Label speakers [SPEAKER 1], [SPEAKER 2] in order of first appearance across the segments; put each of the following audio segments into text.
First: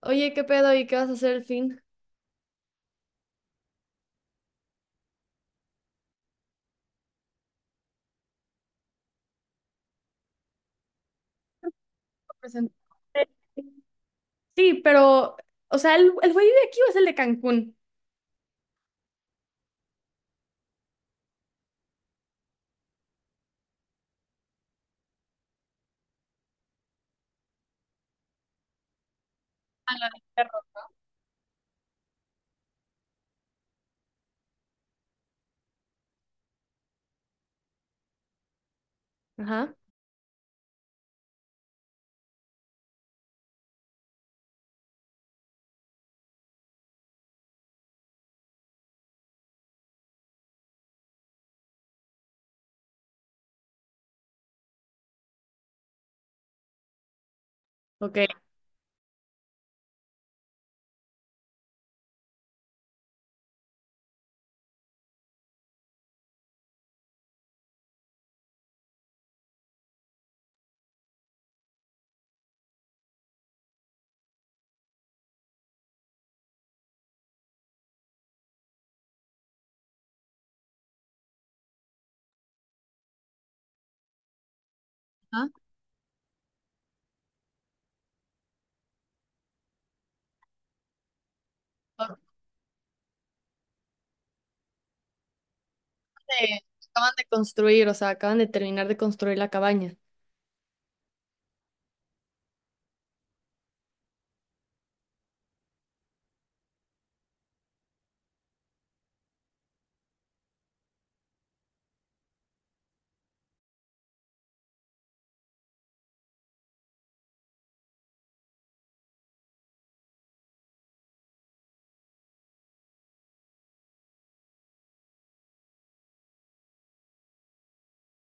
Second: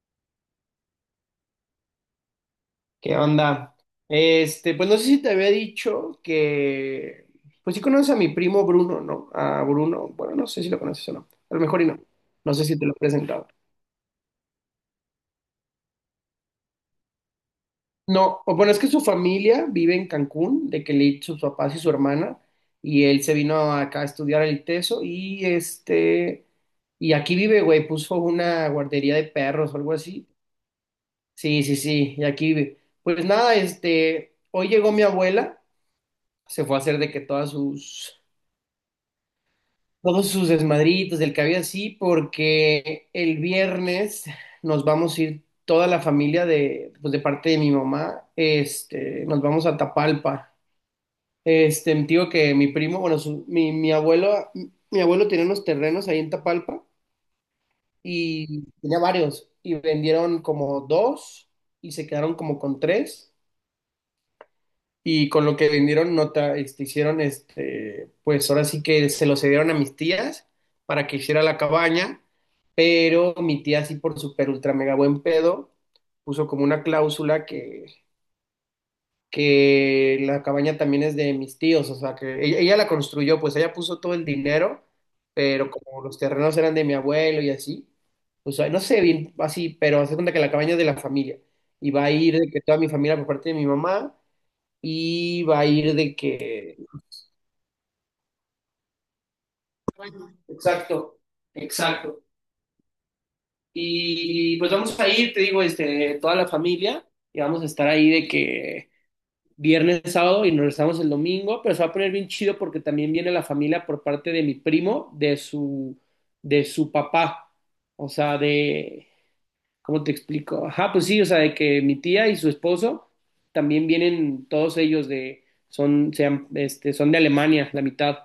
[SPEAKER 1] Oye, ¿qué pedo? ¿Y qué vas a hacer el fin?
[SPEAKER 2] ¿Qué onda? Este, pues no sé si te había dicho que, pues sí conoces a mi primo Bruno, ¿no? A Bruno, bueno, no sé si lo conoces o no, a lo mejor y no, no sé
[SPEAKER 1] Presentó.
[SPEAKER 2] si te lo he presentado.
[SPEAKER 1] Sí, pero, o sea, ¿el güey de aquí o es el de Cancún?
[SPEAKER 2] No, o bueno, es que su familia vive en Cancún, de que le sus papás y su hermana, y él se vino acá a estudiar el ITESO, y este, y aquí vive, güey, puso una guardería de perros o algo así. Sí, sí, sí, y aquí vive. Pues nada, este, hoy llegó mi abuela, se fue a hacer de que todas sus
[SPEAKER 1] Ajá.
[SPEAKER 2] todos sus desmadritos del que había así, porque el viernes nos vamos a ir toda la familia de, pues de parte de mi mamá, este, nos vamos a Tapalpa. Este, digo que mi primo, bueno, su- mi abuelo, mi abuelo tenía unos terrenos ahí en Tapalpa
[SPEAKER 1] Ok.
[SPEAKER 2] y tenía varios y vendieron como dos y se quedaron como con tres, y con lo que vendieron nota, este, hicieron este, pues ahora sí que se lo cedieron a mis tías para que hiciera la cabaña, pero mi tía así por super ultra mega buen pedo puso como una cláusula que la cabaña también es de mis tíos, o sea que ella la construyó, pues ella puso todo el dinero,
[SPEAKER 1] Ajá.
[SPEAKER 2] pero como los terrenos eran de mi abuelo y así, o sea, no sé bien así, pero hace cuenta que la cabaña es de la familia y va a
[SPEAKER 1] Ahorita
[SPEAKER 2] ir de que toda mi familia por parte de mi mamá y va a ir de
[SPEAKER 1] de-
[SPEAKER 2] que...
[SPEAKER 1] acaban de construir, o sea, acaban de terminar de construir la cabaña.
[SPEAKER 2] Exacto, exacto. Y pues vamos a ir, te digo, este, toda la familia y vamos a estar ahí de que viernes, sábado y nos regresamos el domingo, pero se va a poner bien chido porque también viene la familia por parte de mi primo, de su papá, o sea, de, ¿cómo te explico? Ajá, pues sí, o sea, de que mi tía y su esposo también vienen, todos ellos de, son, sean, este, son de Alemania, la mitad,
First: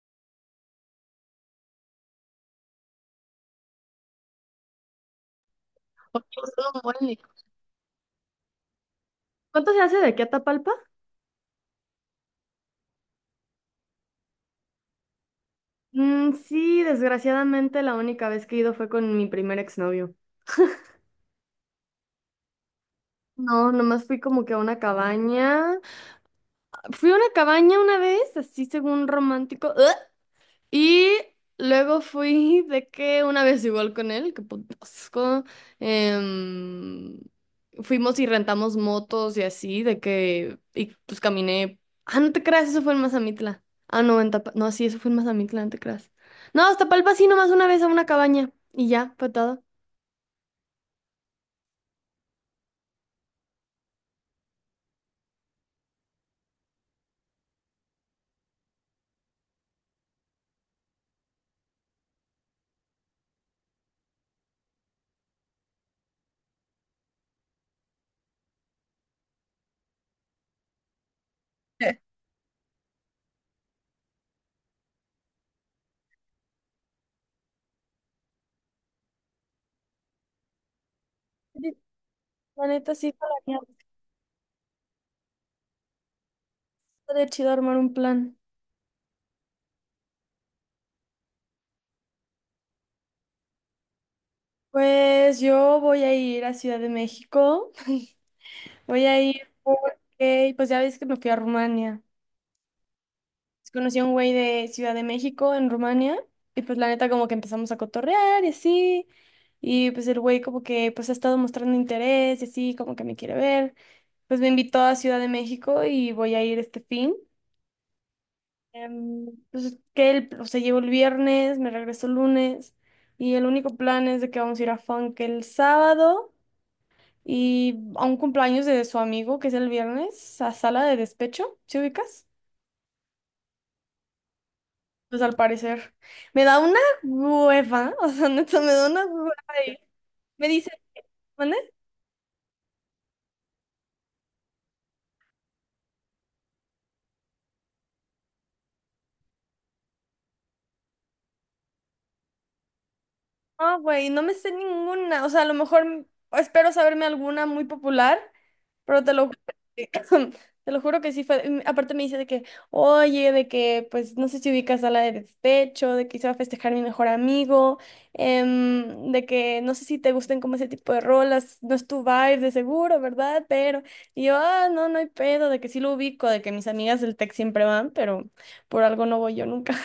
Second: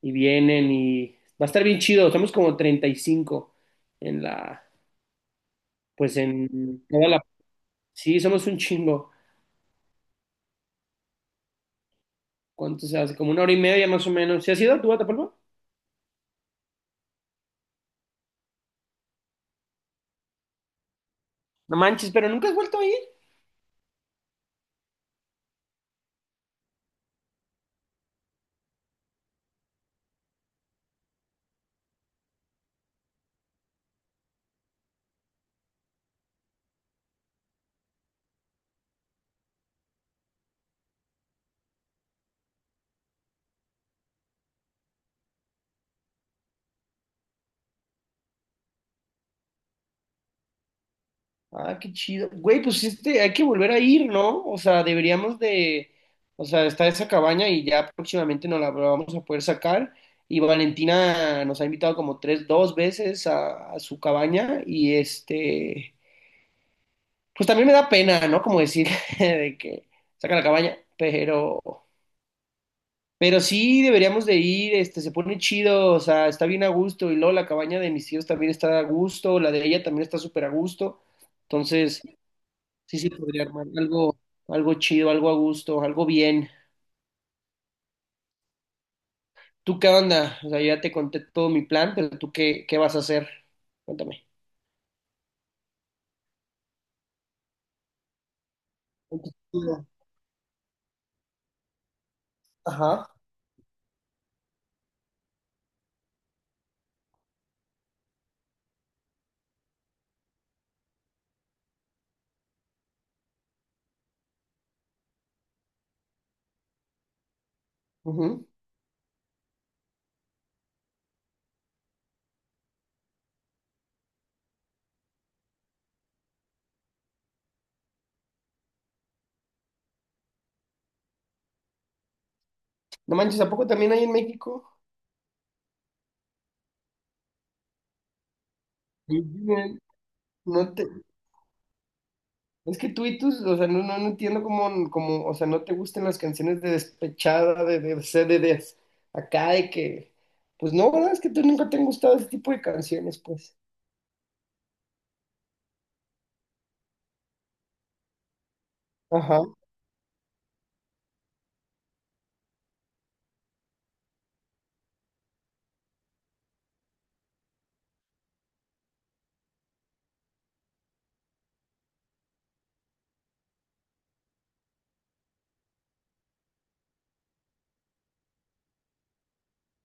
[SPEAKER 2] y vienen y va a estar bien chido, somos como 35 en la, pues
[SPEAKER 1] Oye, estuvo un
[SPEAKER 2] en toda
[SPEAKER 1] buen-
[SPEAKER 2] la, sí, somos un chingo.
[SPEAKER 1] ¿Cuánto se hace de aquí a Tapalpa?
[SPEAKER 2] ¿Cuánto se hace? Como una hora y media más o menos. ¿Se has ido tú a Tapalpa?
[SPEAKER 1] Mm, sí, desgraciadamente la única vez que he ido fue con mi primer exnovio.
[SPEAKER 2] No manches, pero nunca has vuelto a ir.
[SPEAKER 1] No, nomás fui como que a una cabaña. Fui a una cabaña una vez, así según romántico. ¡Ugh! Y luego fui de que una vez igual con él, que potasco, em, fuimos y rentamos motos y así, de que, y pues caminé. Ah, no te creas, eso fue en Mazamitla. Ah, no, en Tapa, no, sí, eso fue en Mazamitla, no te creas. No, hasta Palpa sí, nomás una vez a una cabaña y ya, patada.
[SPEAKER 2] Ah, qué chido. Güey, pues sí, este, hay que volver a ir, ¿no? O sea, deberíamos de, o sea, está esa cabaña y ya próximamente nos la vamos a poder sacar. Y Valentina nos ha invitado como tres, dos veces a su cabaña y este, pues también me da pena, ¿no? Como decir de que saca la cabaña, pero sí deberíamos de ir, este, se pone chido, o sea, está bien a gusto y luego la cabaña de mis tíos también está a gusto, la de ella también está súper a gusto.
[SPEAKER 1] Sí,
[SPEAKER 2] Entonces...
[SPEAKER 1] la neta
[SPEAKER 2] Sí, sí,
[SPEAKER 1] sí, para
[SPEAKER 2] podría
[SPEAKER 1] mí
[SPEAKER 2] armar algo, algo chido, algo a gusto, algo bien.
[SPEAKER 1] estaría chido armar un plan.
[SPEAKER 2] ¿Tú qué onda? O sea, yo ya te conté todo mi plan, pero ¿tú qué, qué vas a hacer? Cuéntame.
[SPEAKER 1] Pues yo voy a ir a Ciudad de México. Voy a ir porque, pues ya ves que me fui a Rumania.
[SPEAKER 2] Ajá.
[SPEAKER 1] Conocí a un güey de Ciudad de México, en Rumania, y pues la neta como que empezamos a cotorrear y así, y pues el güey como que pues ha estado mostrando interés y así, como que me quiere ver, pues me invitó a Ciudad de México y voy a ir este fin.
[SPEAKER 2] Ujú.
[SPEAKER 1] Em, pues que él, o sea, llegó el viernes, me regreso el lunes, y el único plan es de que vamos a ir a Funk el sábado y a un cumpleaños de su amigo, que es el viernes, a sala de despecho, ¿sí ubicas?
[SPEAKER 2] No manches, ¿a poco también hay en México?
[SPEAKER 1] Pues al parecer. Me da una hueva, o sea, neta, me da una
[SPEAKER 2] Sí,
[SPEAKER 1] hueva. Ir.
[SPEAKER 2] miren.
[SPEAKER 1] Me dice,
[SPEAKER 2] No te,
[SPEAKER 1] ¿mande?
[SPEAKER 2] es que tú y tus, o sea, no, no, no entiendo cómo, cómo, o sea, no te gustan las canciones de despechada, de- acá, de que, pues no, ¿verdad? Es que tú nunca te han gustado ese tipo de canciones, pues.
[SPEAKER 1] No, güey, no me sé ninguna. O sea, a lo mejor m- espero saberme alguna muy popular, pero te lo juro
[SPEAKER 2] Ajá.
[SPEAKER 1] que, te lo juro que sí fue. Aparte me dice de que, oye, de que, pues, no sé si ubicas a la de despecho, de que se va a festejar mi mejor amigo, de que no sé si te gusten como ese tipo de rolas, no es tu vibe de seguro, ¿verdad? Pero, y yo, ah, no, no hay pedo, de que sí lo ubico, de que mis amigas del tech siempre van, pero por algo no voy yo nunca.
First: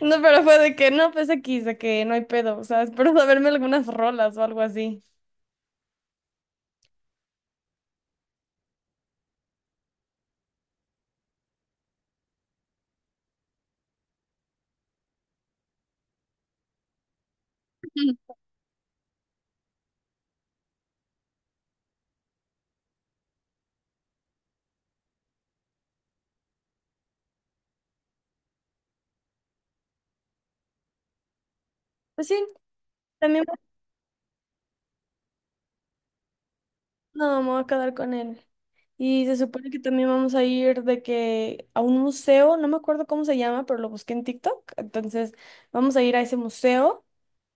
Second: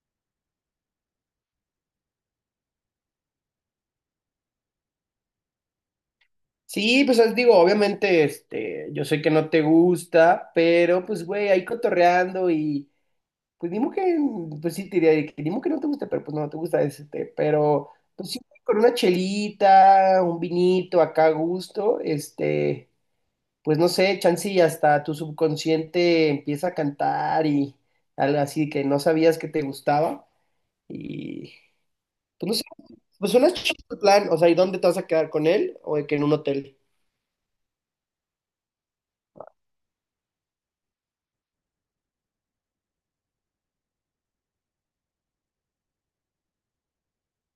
[SPEAKER 1] No, pero fue de que no, pues X, de que no hay pedo, o sea, espero saberme algunas rolas o algo así.
[SPEAKER 2] Sí, pues os digo, obviamente, este, yo sé que no te gusta, pero pues güey, ahí cotorreando y pues dimo que, pues sí, te diría de que dimo que no te gusta, pero pues no te gusta este, pero pues
[SPEAKER 1] Ujú.
[SPEAKER 2] sí, con una chelita, un vinito acá a gusto, este, pues no sé, chance y hasta tu subconsciente empieza a cantar y algo así que no sabías que te gustaba y
[SPEAKER 1] Pues sí,
[SPEAKER 2] pues no sé, pues
[SPEAKER 1] también
[SPEAKER 2] suena chido el plan, o sea, ¿y dónde te vas a quedar con él o de que en un hotel?
[SPEAKER 1] no, me voy a quedar con él. Y se supone que también vamos a ir de que a un museo, no me acuerdo cómo se llama, pero lo busqué en TikTok. Entonces, vamos a ir a ese museo.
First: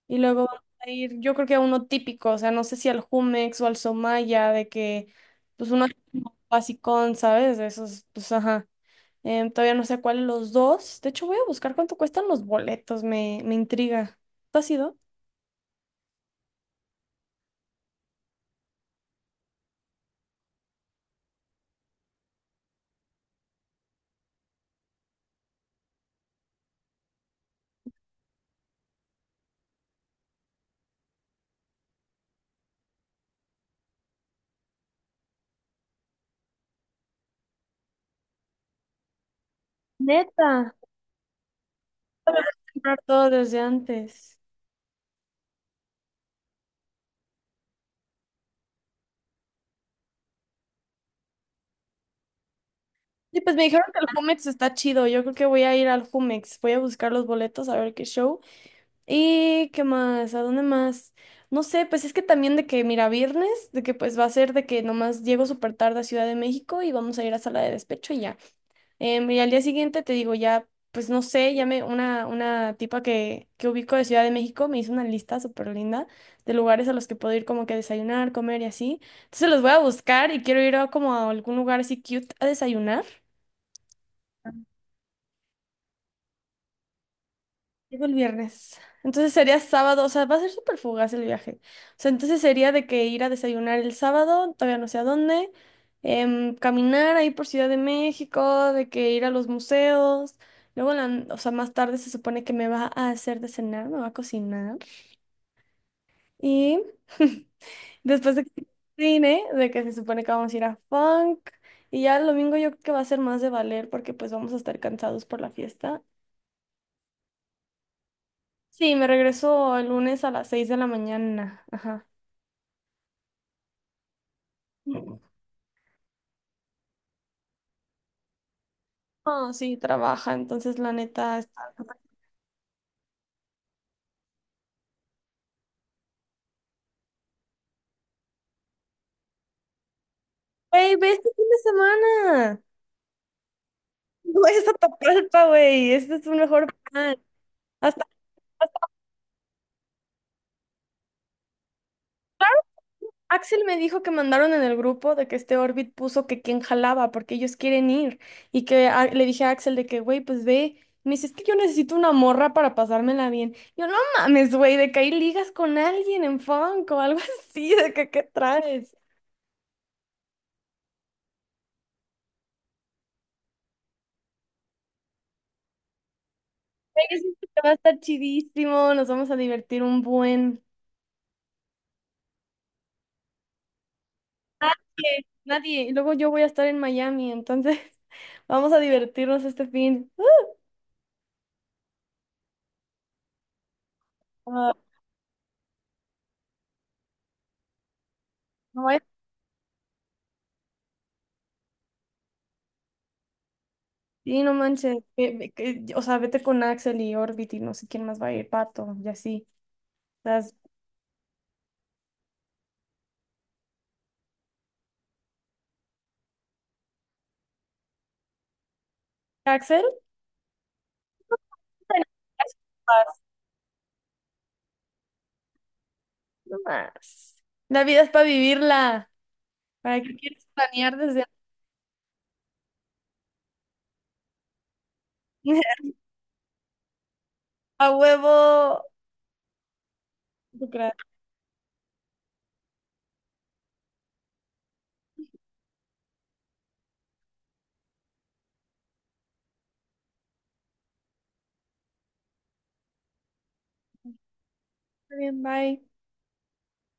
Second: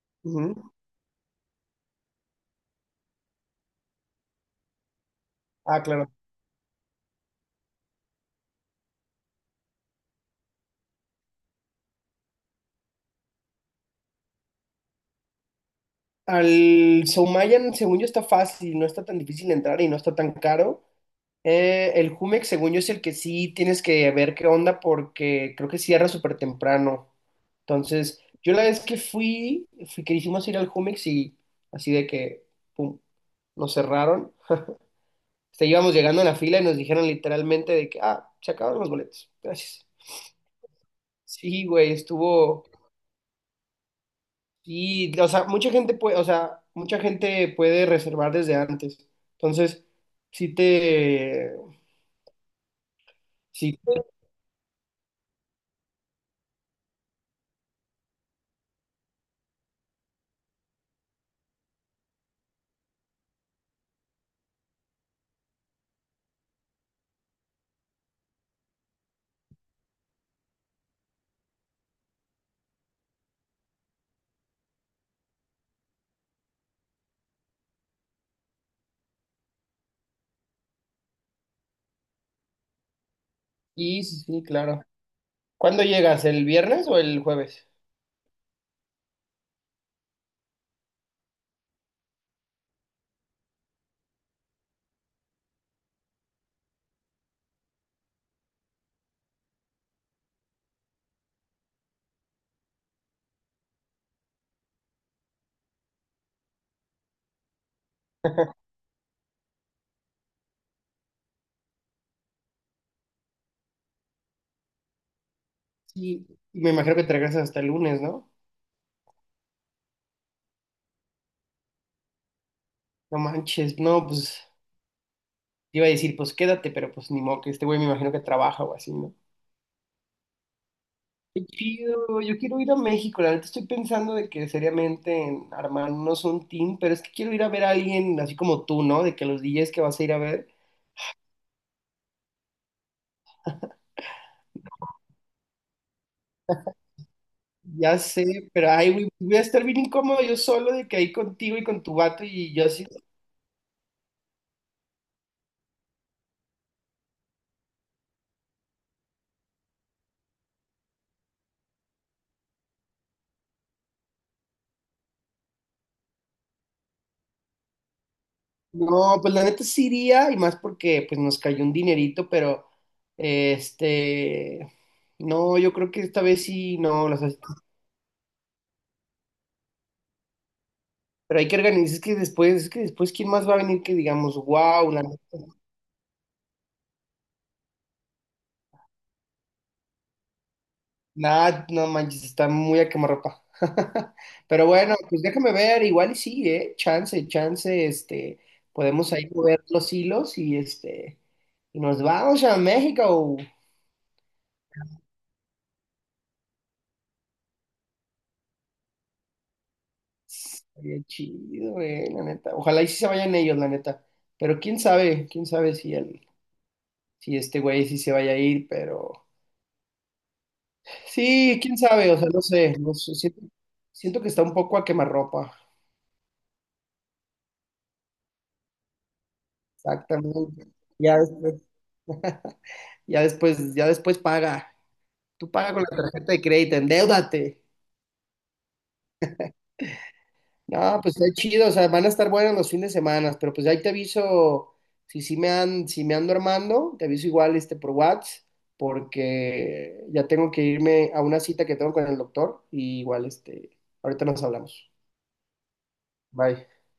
[SPEAKER 1] Y luego vamos
[SPEAKER 2] Ujú.
[SPEAKER 1] a ir, yo creo que a uno típico, o sea, no sé si al Jumex o al Somaya, de que, pues
[SPEAKER 2] Ah,
[SPEAKER 1] uno así
[SPEAKER 2] claro.
[SPEAKER 1] como basicón, ¿sabes? De esos, pues ajá. Todavía no sé cuáles los dos. De hecho, voy a buscar cuánto cuestan los boletos, me intriga. ¿Tú has ido?
[SPEAKER 2] Al Soumayan, según yo, está fácil, no está tan difícil entrar y no está tan caro. El Jumex, según yo, es el que sí tienes que ver qué onda porque creo que cierra súper temprano. Entonces, yo la vez que fui, fui que hicimos ir al Jumex y así de que, pum, nos cerraron. O sea, íbamos llegando en la fila y nos dijeron literalmente de que, ah, se acabaron los boletos. Gracias.
[SPEAKER 1] Neta.
[SPEAKER 2] Sí, güey, estuvo.
[SPEAKER 1] Comprar todo desde antes.
[SPEAKER 2] Y, o sea, mucha gente puede, o sea, mucha gente puede reservar desde antes. Entonces, sí te,
[SPEAKER 1] Sí, pues me
[SPEAKER 2] sí,
[SPEAKER 1] dijeron que el Jumex está chido. Yo creo que voy a ir al Jumex. Voy a buscar los boletos a ver qué show. ¿Y qué más? ¿A dónde más? No sé, pues es que también de que, mira, viernes, de que pues va a ser de que nomás llego súper tarde a Ciudad de México y vamos a ir a sala de despecho y ya. Y al día siguiente te digo, ya, pues no sé, ya me, una tipa que ubico de Ciudad de México me hizo una lista súper linda de lugares a los que puedo ir como que a desayunar, comer y así. Entonces los voy a buscar y quiero ir a como a algún lugar así cute a desayunar.
[SPEAKER 2] sí, sí, sí, claro. ¿Cuándo llegas? ¿El viernes o el jueves?
[SPEAKER 1] Llego el viernes. Entonces sería sábado, o sea, va a ser súper fugaz el viaje. O sea, entonces sería de que ir a desayunar el sábado, todavía no sé a dónde, caminar ahí por Ciudad de México, de que ir a los museos. Luego, en la n- o sea, más tarde se supone que me va a hacer de cenar, me va a cocinar. Y después de que cine, de que se supone que vamos a ir a funk. Y ya el domingo yo creo que va a ser más de valer porque pues vamos a estar cansados por la fiesta.
[SPEAKER 2] Sí, y me imagino que te regresas hasta el lunes, ¿no?
[SPEAKER 1] Sí, me regreso el lunes a las 6:00 de la mañana. Ajá.
[SPEAKER 2] No manches, no, pues, te iba a decir, pues quédate, pero pues ni modo que este güey me imagino que trabaja o así, ¿no?
[SPEAKER 1] Ah, sí, trabaja, entonces la neta
[SPEAKER 2] Qué
[SPEAKER 1] está.
[SPEAKER 2] chido, yo quiero ir a México, la neta estoy pensando de que seriamente en armarnos un team, pero es que quiero ir a ver a alguien así como tú, ¿no? De que los DJs que vas a ir a ver.
[SPEAKER 1] Wey, ve este fin de semana. No es a Tapalpa, güey. Este es un mejor plan.
[SPEAKER 2] Ya
[SPEAKER 1] Hasta,
[SPEAKER 2] sé, pero
[SPEAKER 1] hasta
[SPEAKER 2] ay, güey, voy a estar bien incómodo yo solo de que ahí contigo y con tu vato y yo así.
[SPEAKER 1] Axel me dijo que mandaron en el grupo de que este Orbit puso que quién jalaba porque ellos quieren ir. Y que a- le dije a Axel de que, güey, pues ve. Me dice, es que yo necesito una morra para pasármela bien. Yo, no mames, güey, de que ahí ligas con alguien en funk o algo así, de que qué traes.
[SPEAKER 2] No, pues la neta sí iría y más porque pues nos cayó un dinerito, pero este, no, yo creo que esta vez sí, no,
[SPEAKER 1] Yo
[SPEAKER 2] las,
[SPEAKER 1] siento que va a estar chidísimo, nos vamos a divertir un buen.
[SPEAKER 2] pero hay que organizar, es que después, ¿quién más va a venir que digamos, wow?
[SPEAKER 1] Nadie, nadie. Y luego yo voy a estar en Miami, entonces vamos a divertirnos este fin.
[SPEAKER 2] Nah, no manches, está muy a quemarropa. Pero
[SPEAKER 1] Ah,
[SPEAKER 2] bueno, pues déjame ver, igual y sí, chance, chance, este,
[SPEAKER 1] no vaya-
[SPEAKER 2] podemos ahí mover los hilos y este, y nos vamos a México.
[SPEAKER 1] Sí, no manches. Que- o sea, vete con Axel y Orbit y no sé quién más va a ir, Pato, y así. Las-
[SPEAKER 2] Sería chido, la neta. Ojalá y sí se vayan ellos, la neta. Pero quién sabe si el, si este güey sí se vaya a ir, pero
[SPEAKER 1] Axel,
[SPEAKER 2] sí, quién sabe, o sea, no sé, no sé, siento, siento que está un poco a quemarropa.
[SPEAKER 1] no más. La vida es para vivirla. ¿Para qué quieres
[SPEAKER 2] Exactamente.
[SPEAKER 1] planear
[SPEAKER 2] Ya
[SPEAKER 1] desde
[SPEAKER 2] después, ya después paga. Tú paga con la tarjeta de crédito, endeúdate.
[SPEAKER 1] a huevo? ¿Tú crees?
[SPEAKER 2] No, pues está chido, o sea, van a estar buenos los fines de semana, pero pues ahí te aviso, si sí me han, si me ando armando, te aviso igual este por WhatsApp, porque ya tengo que irme a una cita que tengo con el doctor, y igual este, ahorita nos hablamos.
[SPEAKER 1] Está bien, bye.
[SPEAKER 2] Bye.